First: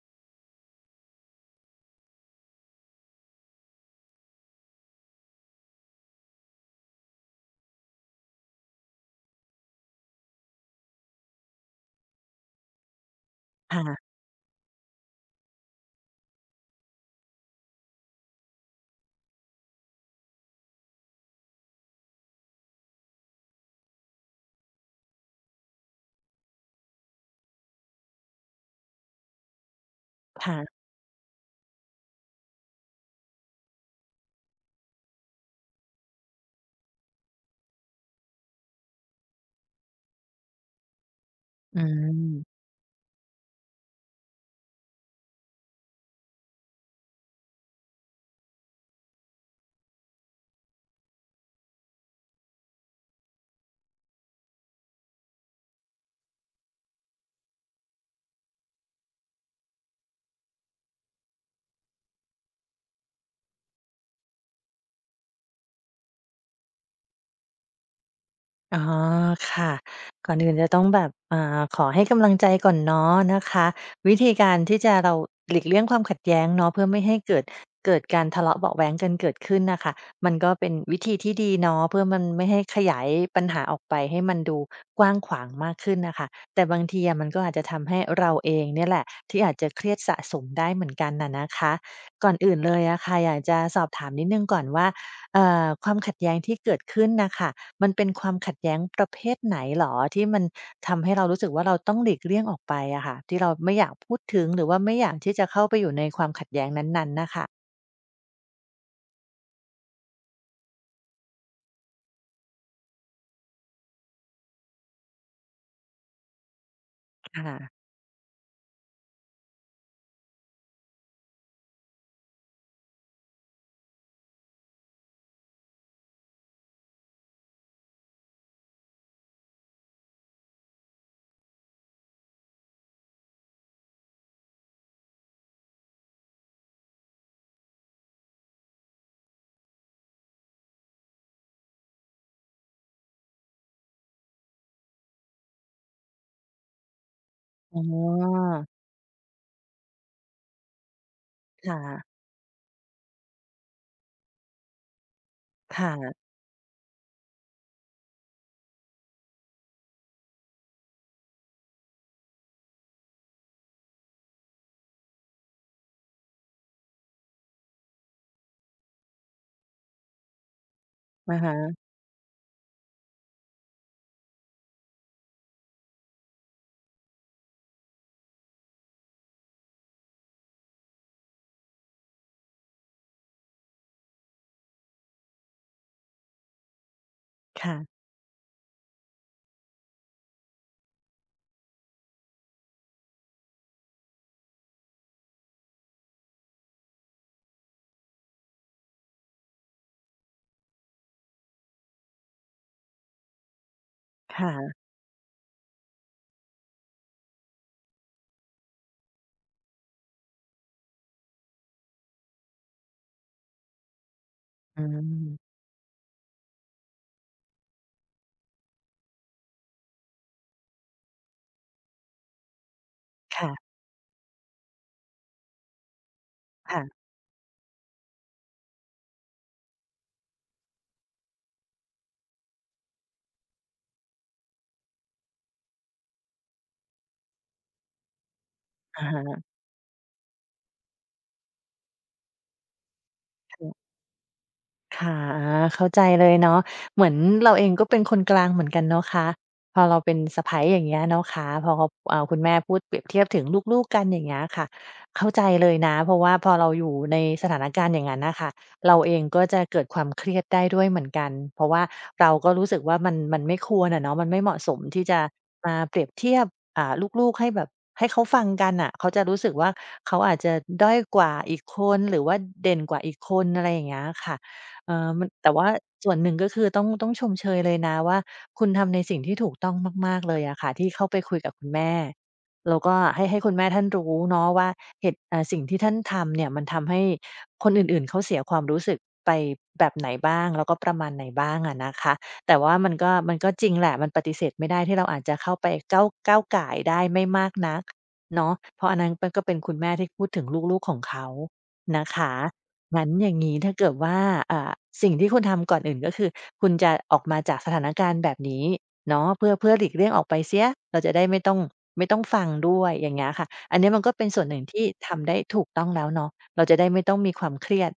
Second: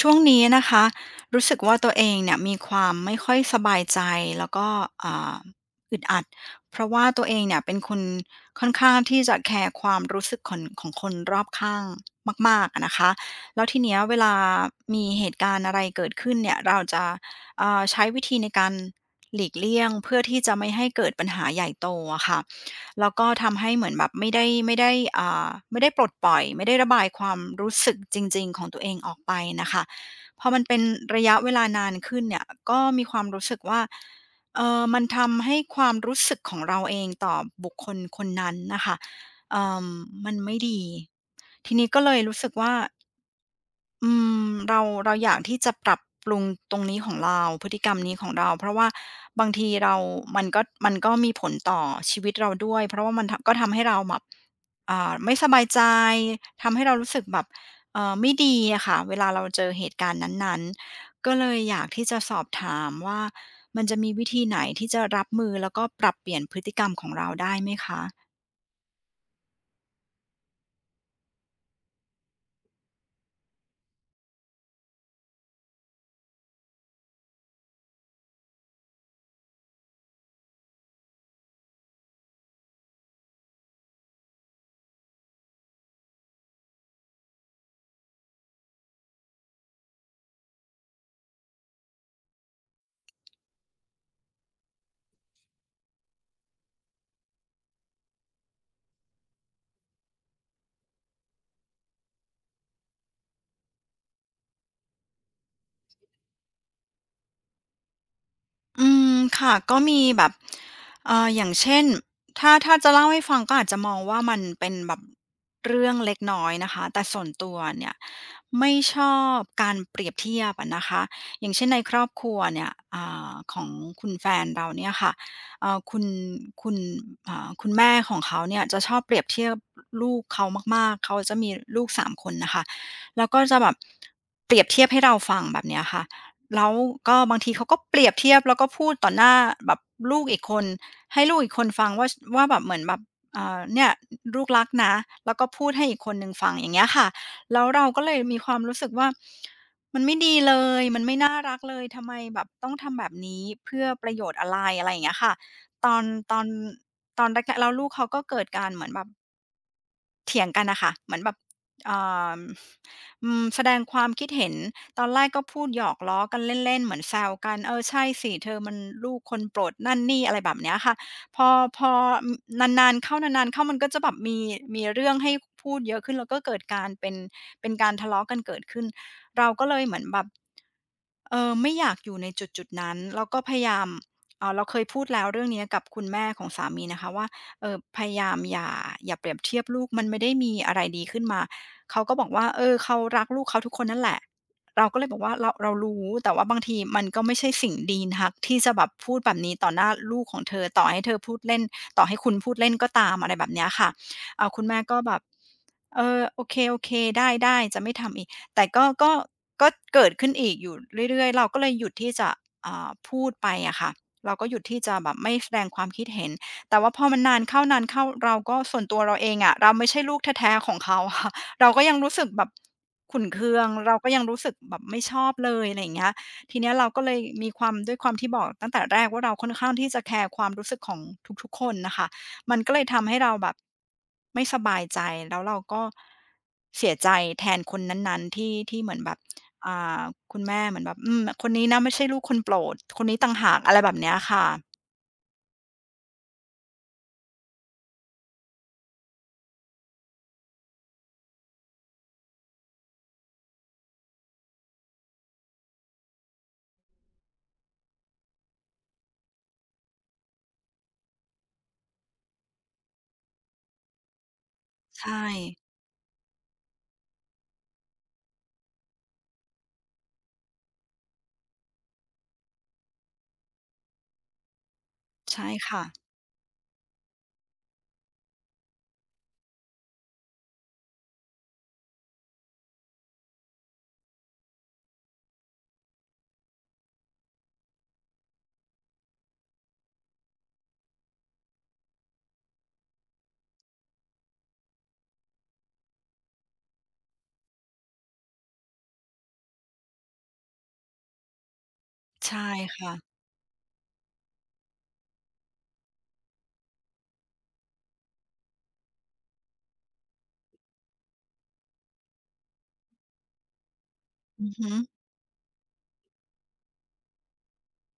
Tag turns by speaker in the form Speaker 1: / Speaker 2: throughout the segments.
Speaker 1: ช่วงนี้นะคะรู้สึกว่าตัวเองเนี่ยมีความไม่ค่อยสบายใจแล้วก็อ่าอึดอัดเพราะว่าตัวเองเนี่ยเป็นคนค่อนข้างที่จะแคร์ความรู้สึกของคนรอบข้างมากๆอะนะคะแล้วทีเนี้ย
Speaker 2: ค่ะ
Speaker 1: เวลามีเหตุการณ์อะไรเกิดขึ้นเนี่ยเราจะใช้วิธีในการหลีกเลี่ยงเพื่อที่จะไม่ให้เกิดปัญหาใหญ่โตอะค่ะ แล้วก็ทำให้เหมือนแบบไม่ได้ปลดปล่อยไม่ได้ระบายความรู้สึกจริงๆของตัวเองออกไปนะคะพอมันเป็น
Speaker 2: ค่ะ
Speaker 1: ระยะเวลานานขึ้นเนี่ยก็มีความรู้สึกว่าเออมันทำให้ความรู้สึกของเราเองต่อบุคคลคนนั้นนะคะเออมันไม่ดีที
Speaker 2: อื
Speaker 1: นี้ก็เลย
Speaker 2: ม
Speaker 1: รู้สึกว่า อืมเราอยากที่จะปรับปรุงตรงนี้ของเราพฤติกรรมนี้ของเราเพราะว่าบางทีเรามันก็มีผลต่อชีวิตเราด้วยเพราะว่ามันทก็ทำให้เราแบบไม่สบายใจทำให้เรารู้สึกแบบไม่ดีอะค่ะเวลาเราเจอเหตุการณ์นั้นๆก็เลยอยากที่จะสอบถามว่ามันจะมีวิธีไหนที่จะรับมือแล้วก็ปรับเปลี่ยนพฤติกรรมของเราได้ไหมคะ
Speaker 2: อ๋อค่ะก่อนอื่นจะต้องแบบขอให้กำลังใจก่อนเนาะนะคะวิธีการที่จะเราหลีกเลี่ยงความขัดแย้งเนาะเพื่อไม่ให้เกิดการทะเลาะเบาะแว้งกันเกิดขึ้นนะคะมันก็เป็นวิธีที่ดีเนาะเพื่อมันไม่ให้ขยายปัญหาออกไปให้มันดูกว้างขวางมากขึ้นนะคะแต่บางทีอะมันก็อาจจะทำให้เราเองเนี่ยแหละที่อาจจะเครียดสะสมได้เหมือนกันน่ะนะคะก่อนอื่นเลยอะค่ะอยากจะสอบถามนิดนึงก่อนว่าความขัดแย้งที่เกิดขึ้นนะคะ มันเป็นความขัดแย้งประเภทไหนเหรอที่มันทำให้เรารู้สึกว่าเราต้องหลีกเลี่ยงออกไปอะค่ะที่เราไม่อยากพูดถึงหรือว่าไม่อยากที่จะเข้าไปอยู่ในความขัดแย้งนั้นๆน่ะค่ะ
Speaker 1: อืมค่ะก็มีแบบอย่างเช่นถ้าจะเล่าให้ฟังก็อาจจะมองว่ามันเป็นแบบเรื่องเล็กน้อยนะคะแต่ส่วน
Speaker 2: ค
Speaker 1: ตัว
Speaker 2: ่ะ
Speaker 1: เนี่ยไม่ชอบการเปรียบเทียบอะนะคะอย่างเช่นในครอบครัวเนี่ยของคุณแฟนเราเนี่ยค่ะเอ่อคุณคุณแม่ของเขาเนี่ยจะชอบเปรียบเทียบลูกเขามากๆเขาจะมีลูกสามคนนะคะแล้วก็จะแบบเปรียบเทียบให้เราฟังแบบเนี้ยค่ะ แล้วก็บางทีเขาก็เปรียบเทียบแล้วก็พูดต่อหน้าแบบลูกอีกคนให้ลูกอีกคนฟังว่าแบบเหมือนแบบเนี่ยลูกรักนะแล้วก็พูดให้อีกคนหนึ่งฟังอย่างเงี้ยค่ะแล้ว
Speaker 2: อ๋
Speaker 1: เราก็เลยมีค
Speaker 2: อ
Speaker 1: วามรู้สึกว่ามันไม่ดีเลยมันไม่น่ารักเล
Speaker 2: ค่ะ
Speaker 1: ยทำไมแบบต้องทำแบบนี้เพื่อประโยชน์อะไรอะไรอย่างเงี้ยค่ะตอน
Speaker 2: ค่ะ
Speaker 1: ตอนตอนแรกๆแล้วลูกเขาก็เกิดการเหมือนแบบ เถียงกันนะค่ะเหมือนแบบอ่าแสดงความคิดเห็นตอนแรกก็พูดหยอกล้อกันเล่นๆเหมือนแซวกันเออใช่สิเธอมันลูกคนโปรดนั่นนี่อะไรแบบเนี้ยค่ะ
Speaker 2: อะ
Speaker 1: พอพ
Speaker 2: ฮะ
Speaker 1: อนานๆเข้านานๆเข้ามันก็จะแบบมีเรื่องให้พูดเยอะขึ้นแล้วก็เกิดการเป็นการทะเลาะกันเกิดขึ้นเราก็เลยเหมือนแบบ เออไม่อยากอยู่ในจุดๆนั้นแล้วก็พยายามเราเคยพูดแล้วเรื่องนี้กับคุณแม่ของสามีนะคะว่าเออพ
Speaker 2: ค่ะ
Speaker 1: ยายามอย่าเปรียบเทียบลูกมันไม่ได้มีอะไรดีขึ้นมาเขาก็บอกว่าเออเขารักลูกเขาทุกคนนั่นแหละเราก็เลยบอกว่าเรารู้แต่ว่าบางทีมันก็ไม่ใช่สิ่งดีนักที่จะแบบพูดแบบนี้ต่อหน้าลูกของเธอต่อให้เธอพูดเล่นต่อให้คุณพูดเล่นก็ตามอะไรแบบเนี้ยค่ะเอาคุณ
Speaker 2: ค่ะ
Speaker 1: แม่ก็แบบเออโอเคโอเคได้ได้จะไม่ทำอีก แต่ก็เกิดขึ้นอีกอยู่เรื่อยๆเราก็เลยหยุดที่จะพูดไปอะค่ะเราก็หยุดที่
Speaker 2: อื
Speaker 1: จะแบบไม่แสด
Speaker 2: ม
Speaker 1: งความคิดเห็นแต่ว่าพอมันนานเข้านานเข้าเราก็ส่วนตัวเราเองอะเราไม่ใช่ลูกแท้ๆของเขาค่ะ เราก็ยังรู้สึกแบบขุ่นเคือง
Speaker 2: ค่ะ
Speaker 1: เราก็ยังรู้สึกแบบไม่ชอบเลยอะไรอย่างเงี้ยทีเนี้ยเราก็
Speaker 2: ค่ะ
Speaker 1: เลยมีความด้วยความที่บอกตั้งแต่แรกว่าเราค่อนข้างที่จะแคร์ความรู้สึกของทุกๆคนนะคะ มันก็เลยทำให้เราแบบไม่สบายใจ แล้วเราก็เสียใจแทนคนนั้นๆที่เหมือน
Speaker 2: อะ
Speaker 1: แบบ
Speaker 2: ฮะ
Speaker 1: อ่าคุณแม่เหมือนแบบคนนี้นะไม่ใช่ลูกคนโปรด คนนี้ต่างหากอะไรแบบเนี้ยค่ะ
Speaker 2: ค่ะเข้าใจเลยเนาะเหมือนเราเองก็เป็นคนกลางเหมือนกันเนาะคะพอเราเป็นสะใภ้อย่างเงี้ยเนาะคะพอเขาคุณแม่พูดเปรียบเทียบถึงลูกๆกันอย่างเงี้ยค่ะเข้าใจเลยนะเพราะว่าพอเราอยู่ในสถานการณ์อย่างนั้นน่ะค่ะเราเองก็จะเกิดความเครียดได้ด้วยเหมือนกันเพราะว่าเราก็รู้สึกว่ามันไม่ควรอะเนาะมันไม่เหมาะสม
Speaker 1: ใช
Speaker 2: ที่จะ
Speaker 1: ่
Speaker 2: มาเปรียบเทียบอ่าลูกๆให้แบบให้เขาฟังกันน่ะเขาจะรู้สึกว่าเขาอาจจะด้อยกว่าอีกคนหรือว่าเด่นกว่าอีกคนอะไรอย่างเงี้ยค่ะ เออมัน
Speaker 1: ใช่
Speaker 2: แต่ว่า
Speaker 1: ค่ะ
Speaker 2: ส่วนหนึ่งก็คือต้องชมเชยเลยนะว่าคุณทำในสิ่งที่ถูกต้องมากๆเลยอะค่ะที่เข้าไปคุยกับคุณแม่แล้วก็ให้คุณแม่ท่านรู้เนาะว่าเหตุเอ่อสิ่งที่ท่านทำเนี่ยมันทำให้คนอื่นๆเขาเสียความรู้สึกไปแบบไหนบ้างแล้วก็ประมาณไหนบ้างอะนะคะแต่ว่ามันก็จริงแหละมันปฏิเสธไม่ได้ที่เราอาจจะเข้าไปก้าวก่ายได้ไม่มากนักเนาะเพราะอันนั้นมันก็เป็นคุณแม่ที่พูดถึงลูกๆของเขานะคะ
Speaker 1: ใช่ค่ะ
Speaker 2: งั้นอย่างงี้ถ้าเกิดว่าอ่าสิ่งที่คุณทำก่อนอื่นก็คือคุณจะออกมาจากสถานการณ์แบบนี้เนาะเพื่อหลีกเลี่ยงออกไปเสียเราจะได้ไม่ต้องฟังด้วยอย่างเงี้ยค่ะอันนี้มันก็เป็นส่ว
Speaker 1: อื
Speaker 2: น
Speaker 1: อ
Speaker 2: หนึ่ง
Speaker 1: ฮึ
Speaker 2: ที่ทำได้ถูกต้องแล้วเนาะเราจะได้ไม่ต้องมีความเครียด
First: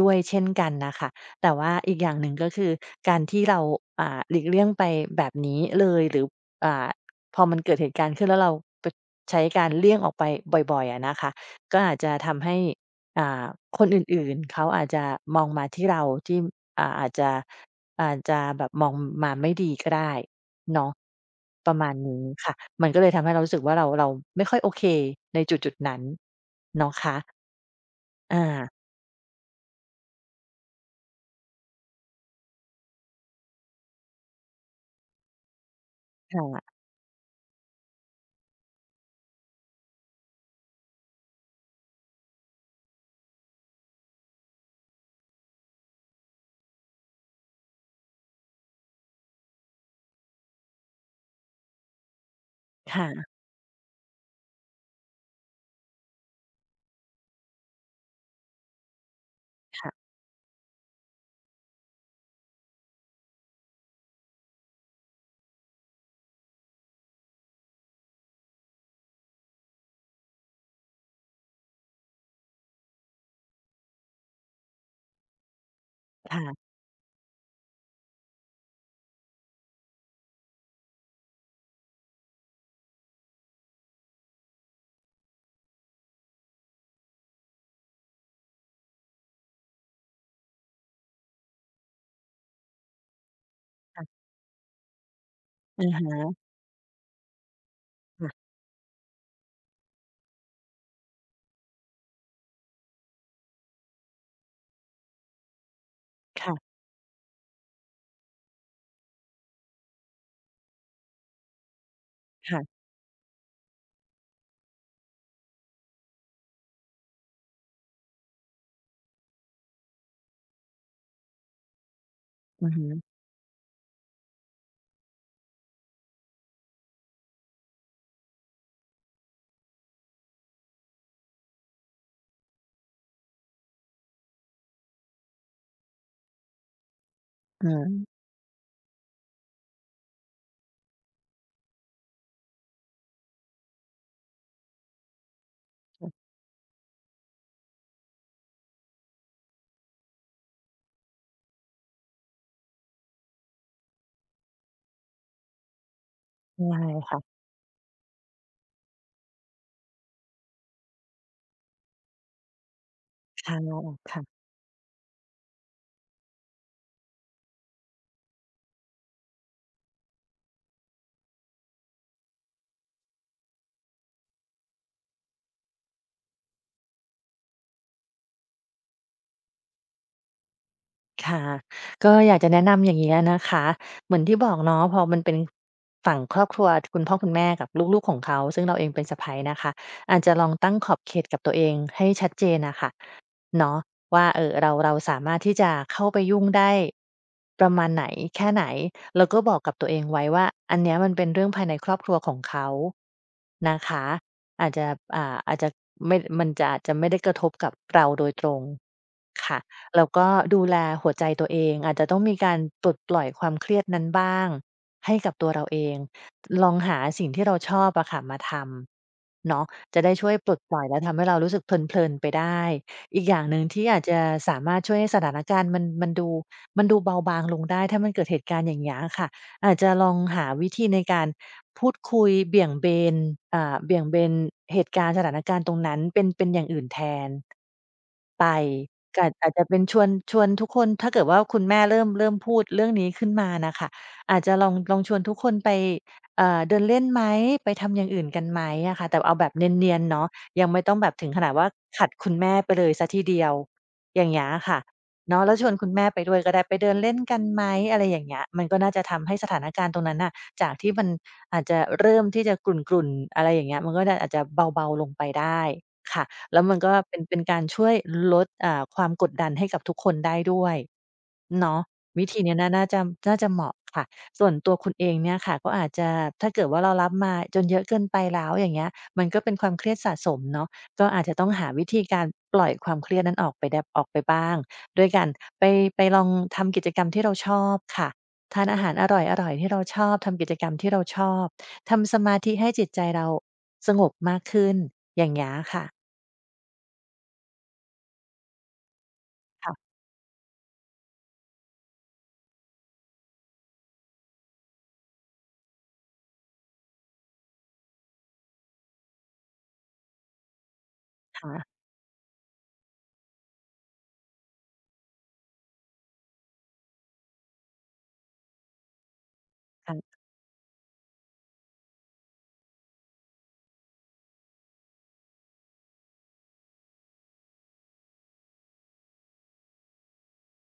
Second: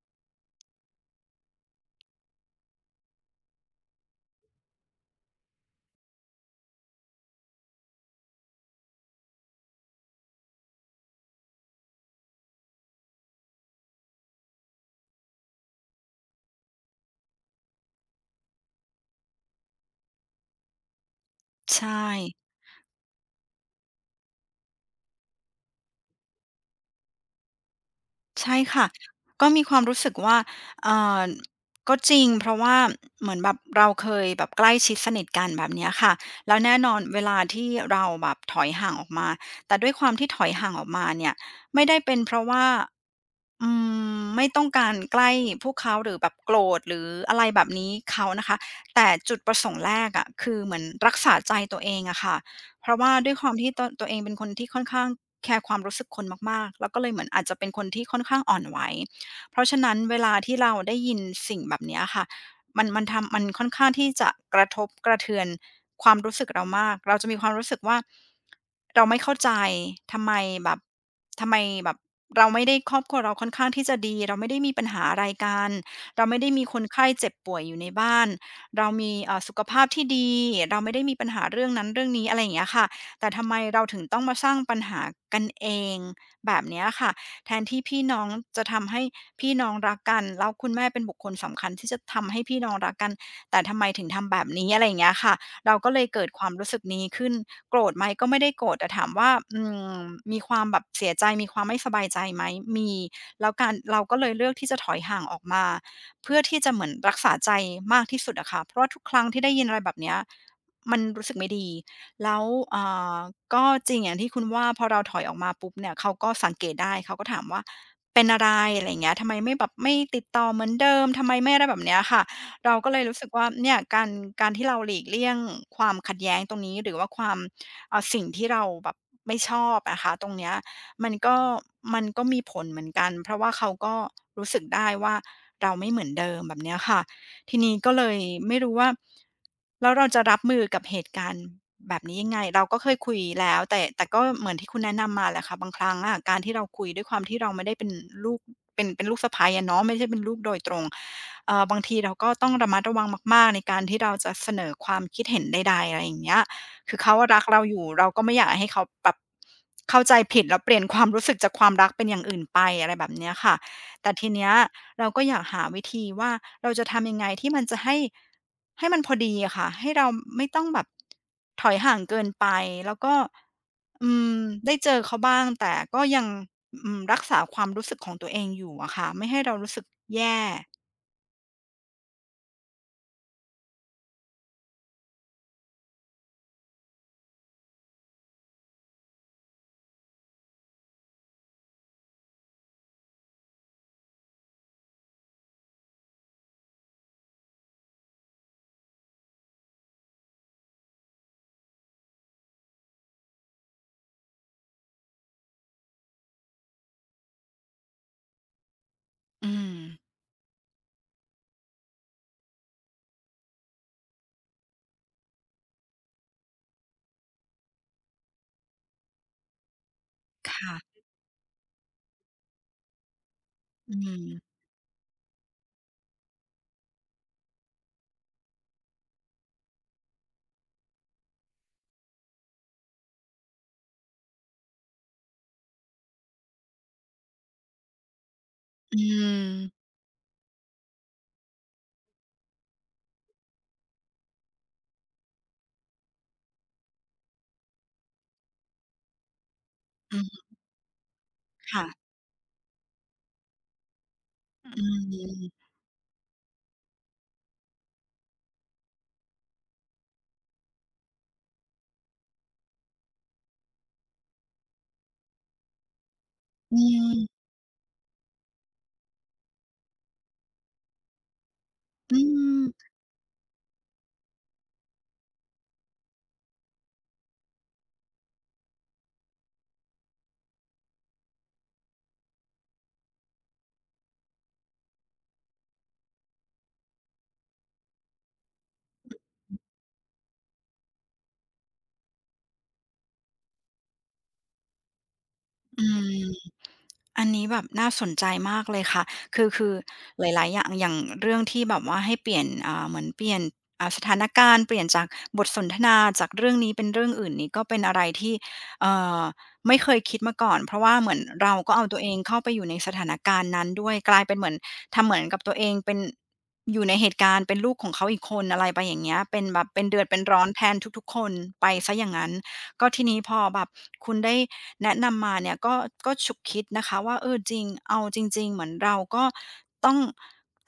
Speaker 2: ด้วยเช่นกันนะคะแต่ว่าอีกอย่างหนึ่งก็คือการที่เราหลีกเลี่ยงไปแบบนี้เลยหรืออ่าพอมันเกิดเหตุการณ์ขึ้นแล้วเราไปใช้การเลี่ยงออกไปบ่อยๆอะนะคะก็อาจจะทำให้ อ่าคนอื่นๆเขาอาจจะมองมาที่เราที่อ่าอาจจะอาจจะแบบมองมาไม่ดีก็ได้เนาะประ
Speaker 1: ใช่
Speaker 2: มาณนี้ค่ะมันก็เลยทำให้เรารู้สึกว่าเราไม่ค่อยโอเคในจุดๆนั้นเนาะคะอา
Speaker 1: ใช่ค่ะก็มีความรู้สึกว่าเอ่อก็จริงเพราะว่าเหมือนแบบเราเคยแบบใกล้ชิดสนิทกันแบบเนี้ยค่ะแล้วแน่
Speaker 2: ค่ะ
Speaker 1: นอนเวลาที่เราแบบถอยห่างออกมาแต่ด้วยความที่ถอยห่างออกมาเนี่ยไม่ได้เป็นเพราะว่าอืมไม่ต้องการใกล้พวกเขาหรือแบบโกรธหรืออะไรแบบนี้เขานะคะแต่จุดประสงค์แรกอะคือเหมือนรักษาใจตัวเองอะค่ะเพราะว่า
Speaker 2: ค่ะ
Speaker 1: ด้วยความที่ตัวเองเป็นคนที่ค่อนข้าง แคร์ความรู้สึกคนมากๆ แล้วก็เลยเหมือนอาจจะเป็นคนที่ค่อนข้างอ่อนไหวเพราะฉะนั้น
Speaker 2: ค่ะ
Speaker 1: เวลาที่เราได้ยินสิ่งแบบเนี้ยค่ะ มันทำมันค่อนข้างที่จะกระทบกระเทือนความรู้สึกเรามาก เราจะมีความรู้สึกว่าเราไม่เข้าใจทำไมแบบทำไมแบบเราไม่ได้ครอบครัวเราค่อนข้างที่จะดีเราไม่ได้มีปัญหาอะไรกันเราไม่ได้มี
Speaker 2: ค่ะ
Speaker 1: คนไข้เจ็บป่วยอยู่ในบ้านเรามีสุขภาพที่ดีเราไม่ได้มีปัญหาเรื่องนั้นเรื่องนี้อะไรอย่างเงี้ยค่ะ แต่ทำไมเราถึงต้องมาสร้างปัญหากันเองแบบเนี้ยค่ะแทนที่พี่น้องจะทำให้พี่น้องรักกันแล้วคุณแม่เป็นบุคคลสำคัญที่จะทำให้พี่น้องรักกันแต่ทำไมถึงทำแบบนี้อะไรอย่างเงี้ยค่ะเรา
Speaker 2: อะ
Speaker 1: ก็เล
Speaker 2: ฮ
Speaker 1: ยเกิด
Speaker 2: ะ
Speaker 1: ความรู้สึกนี้ขึ้นโกรธไหมก็ไม่
Speaker 2: ค่ะ
Speaker 1: ได้โกรธแต่ถามว่าอืมมีความแบบเสียใจมีความไม่สบายใจไหมมีแล้วการเราก็เลยเลือกที่จะถอยห่างออกมาเพื่อที่จะ
Speaker 2: ค่ะ
Speaker 1: เหมือนรักษาใจมากที่สุดอะค่ะเพราะว่าทุกครั้งที่ได้ยินอะไรแบบเนี้ยมันรู้สึกไม่ดี แล้ว
Speaker 2: ค่ะ
Speaker 1: อ่าก็จริงอย่างที่คุณว่าพอเราถอยออกมาปุ๊บเนี่ยเขาก็สังเกตได้เขาก็ถามว่าเป็นอะไรอะไรอย่างเงี้ยทำไมไม่แบบไม่ติดต่อเหมือนเดิมทำไมไม่อะไรแบบเนี้ยค่ะ
Speaker 2: อือ
Speaker 1: เรา
Speaker 2: ฮึ
Speaker 1: ก็เลยรู้สึกว่าเนี่ยการที่เราหลีกเลี่ยงความขัดแย้งตรงนี้หรือว่าความสิ่งที่เราแบบไม่ชอบอะค่ะตรงเนี้ยมันก็มันก็มีผลเหมือนกันเพราะว่าเขาก็รู้สึกได้ว่าเราไม่เหมือนเดิมแบบเนี้ยค่ะ ที
Speaker 2: อื
Speaker 1: นี้ก็เลย
Speaker 2: ม
Speaker 1: ไม่รู้ว่าแล้วเราจะรับมือกับเหตุการณ์แบบนี้ยังไงเราก็เคยคุยแล้วแต่ก็เหมือนที่คุณแนะนำมาแหละค่ะบางครั้งอะการที่เราคุยด้วยความที่เราไม่ได้เป็นลูกเป็นลูกสะใภ้อะเนาะไม่ใช่เป็นลูกโดยตรงบางทีเราก็ต้องระมัดระวังมากๆในการที่เราจะเสนอความคิดเห็นใดๆอะไรอย่างเงี้ย
Speaker 2: ใช่
Speaker 1: คือเขาอะ
Speaker 2: ค่ะ
Speaker 1: รักเราอยู่เราก็ไม่อยากให้เขาแบบเข้าใจผิดแล้วเปลี่ยนความรู้สึกจากความรักเป็นอย่างอื่นไปอะไรแบบเนี้ยค่ะ
Speaker 2: ค่ะ
Speaker 1: แต่ที
Speaker 2: ค่ะ
Speaker 1: เนี้ยเราก็อยากหาวิธีว่าเราจะทำยังไงที่มันจะให้มันพอดีอะค่ะให้เราไม่ต้องแบบถอยห่างเกินไปแล้วก็อืมได้เจอเขาบ้างแต่ก็ยังอืมรักษาความรู้สึกของตัวเองอยู่อะค่ะไม่ให้เรารู้สึกแย่
Speaker 2: ค่ะก็อยากจะแนะนำอย่างนี้ยนะคะเหมือนที่บอกเนาะพอมันเป็นฝั่งครอบครัวคุณพ่อคุณแม่กับลูกๆของเขาซึ่งเราเองเป็นสะใภ้นะคะอาจจะลองตั้งขอบเขตกับตัวเองให้ชัดเจนน่ะค่ะ เนาะว่าเออเราสามารถที่จะเข้าไปยุ่งได้ประมาณไหนแค่ไหนแล้วก็บอกกับตัวเองไว้ว่าอันเนี้ยมันเป็นเรื่องภายในครอบครัวของเขานะคะอาจจะอาจจะไม่มันจะอาจจะไม่ได้กระทบกับเราโดยตรง
Speaker 1: อื
Speaker 2: ค่ะ
Speaker 1: ม
Speaker 2: แล้วก็ดูแลหัวใจตัวเองอาจจะต้องมีการปลดปล่อยความเครียดนั้นบ้างให้กับตัวเราเองลองหาสิ่งที่เราชอบอะค่ะมาทำเนาะจะได้ช่วยปลดปล่อย
Speaker 1: ค่ะ
Speaker 2: และทำให้เรารู้สึกเพลินๆไปได้ อีกอย่างหนึ่งที่
Speaker 1: อื
Speaker 2: อาจจะ
Speaker 1: ม
Speaker 2: สามารถช่วยให้สถานการณ์มันดูเบาบางลงได้ถ้ามันเกิดเหตุการณ์อย่างเงี้ยค่ะอาจจะลองหาวิธีในการพูดคุยนเบี่ยงเบนเหตุการณ์สถานการณ์ตรงนั้นเป็นอย่างอื่นแทน
Speaker 1: อื
Speaker 2: กอาจจะเป็น
Speaker 1: ม
Speaker 2: ชวนทุกคนถ้าเกิดว่าคุณแม่เริ่มพูดเรื่องนี้ขึ้นมาน่ะค่ะอาจจะลองชวนทุกคนไปเดินเล่นไหมไปทำอย่างอื่นกันไหมอะค่ะแต่เอาแบบเนียนๆ
Speaker 1: อื
Speaker 2: เนาะ
Speaker 1: ม
Speaker 2: ยังไม่ต้องแบบถึงขนาดว่า
Speaker 1: ค่ะ
Speaker 2: ขัดคุณแม่ไปเลยเสียทีเดียวอย่างเงี้ยอะค่ะ
Speaker 1: อื
Speaker 2: เนาะแล้วช
Speaker 1: ม
Speaker 2: วนคุณแม่ไปด้วยก็ได้ไปเดินเล่นกันไหมอะไรอย่างเงี้ยมันก็น่าจะทำให้สถานการณ์ตรงนั้นน่ะจากที่มันอาจจะเริ่มที่จะกรุ่นๆอะไรอย่างเงี้ยมันก็น่าอาจจะเบาๆลงไปได้ค่ะ แล้วมั
Speaker 1: อื
Speaker 2: นก็เป็น
Speaker 1: ม
Speaker 2: เป็นการช่วยลดความกดดันให้กับทุกคนได้ด้วยเนาะ
Speaker 1: อื
Speaker 2: วิธีเนี้ยน่าน่า
Speaker 1: ม
Speaker 2: จะน่าจะเหมาะค่ะส่วนตัวคุณเองเนี่ยค่ะก็อาจจะถ้าเกิดว่าเรารับมาจนเยอะเกินไปแล้วอย่างเงี้ยมันก็เป็นความเครียดสะสมเนาะก็อาจจะต้องหาวิธีการปล่อยความเครียดนั้นออกไปได้ออกไปบ้างด้วยการไปไปลองทำกิจกรรมที่เราชอบค่ะทานอาหารอร่อยๆที่เราชอบทำกิจกรรมที่เราชอบทำสมาธิให้จิตใจเราสงบมากขึ้นอย่างเงี้ยค่ะ
Speaker 1: อืม อันนี้แบบน่าสนใจมากเลยค่ะ คือหลายๆอย่างอย่างเรื่องที่แบบว่าให้เปลี่ยนเหมือนเปลี่ยนสถานการณ์เปลี่ยนจากบทสนทนาจากเรื่องนี้เป็นเรื่องอื่นนี่ก็เป็นอะไรที่เอ่อไม่เคยคิดมาก่อน เพราะว่าเหมือนเราก็
Speaker 2: ค่ะ
Speaker 1: เอาตัวเองเข้าไปอยู่ในสถานการณ์นั้นด้วยกลายเป็นเหมือนทำเหมือนกับตัวเองเป็นอยู่ในเหตุการณ์เป็นลูกของเขาอีกคนอะไรไปอย่างเงี้ยเป็นแบบเป็นเดือด
Speaker 2: ค่ะ
Speaker 1: เป็นร้อนแทนทุกๆคนไปเสียอย่างงั้น ก็ทีนี้พอแบบคุณได้แนะนำมาเนี่ยก็ฉุกคิดนะคะว่าเออจริงเอาจริงๆเหมือนเราก็ต้อง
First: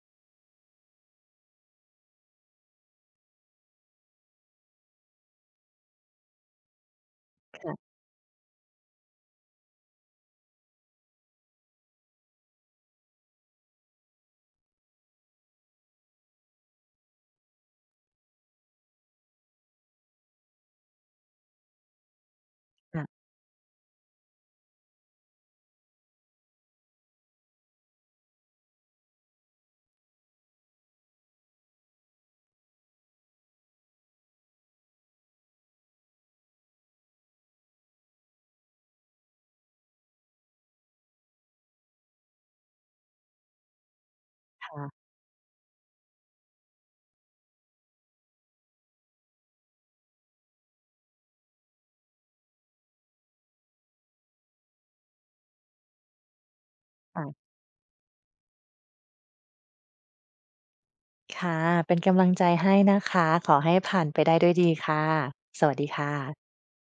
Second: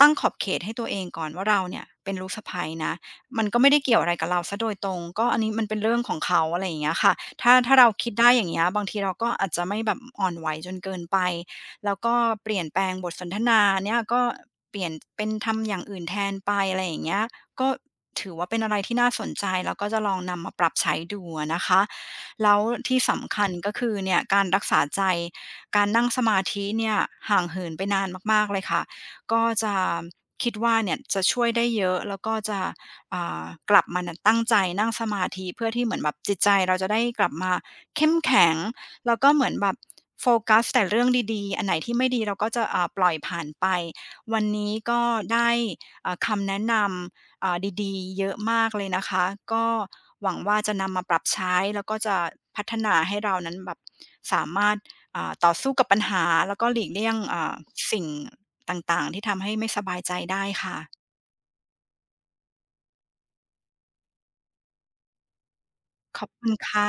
Speaker 1: ตั้งขอบเขตให้ตัวเองก่อนว่าเราเนี่ยเป็นลูกสะใภ้นะมันก็ไม่ได้เกี่ยวอะไรกับเราซะโดยตรงก็อันนี้มันเป็นเรื่องของเขาอะไรอย่างเงี้ยค่ะถ้าเรา
Speaker 2: ค่ะ
Speaker 1: คิดได้อย่างเงี้ยบางทีเราก็อาจจะไม่แบบอ่อนไหวจนเกินไปแล้วก็เปลี่ยนแปลงบทสนทนาเนี่ยก็เปลี่ยนเป็นทำอย่างอื่นแทนไปอะไรอย่างเงี้ยก็ถือว่าเป็นอะไรที่น่าสนใจแล้วก็จะลองนำมาปรับใช้ดูอะนะคะ แล้วที่
Speaker 2: ค่ะ
Speaker 1: สำคัญก็คือเนี่ยการรักษาใจการนั่งสมาธิเนี่ยห่างเหินไปนานมากๆเลยค่ะก็จะคิดว่าเนี่ยจะช่วยได้เยอะแล้วก็จะอ่ากลับมาน่ะตั้งใจนั่งสมาธิเพื่อที่เหมือนแบบจิตใจเราจะได้กลับมาเข้มแข็งแล้วก็เหมือนแบบโฟกัสแต่เรื่องดีๆอันไหนที่ไม่ดีเราก็จะปล่อยผ่านไปวันนี้
Speaker 2: ค่ะ
Speaker 1: ก็ได้คำแนะนำ อ่าดีๆเยอะมากเลยนะคะ ก็หวังว่าจะนำมาปรับใช้แล้วก็จะพัฒนาให้เรานั้นแบบสามารถต่อสู้กับปัญหาแล้วก็หลีกเลี่ยง
Speaker 2: ค่ะ
Speaker 1: สิ่งต่างๆที่ทำให้ไม่สบายใจได้ค่ะ
Speaker 2: ค่ะเป็นกำลังใจให้นะคะ ขอให้ผ่านไปได้ด้วยดีค่ะ สวัสดีค่ะ
Speaker 1: ขอบคุณค่ะ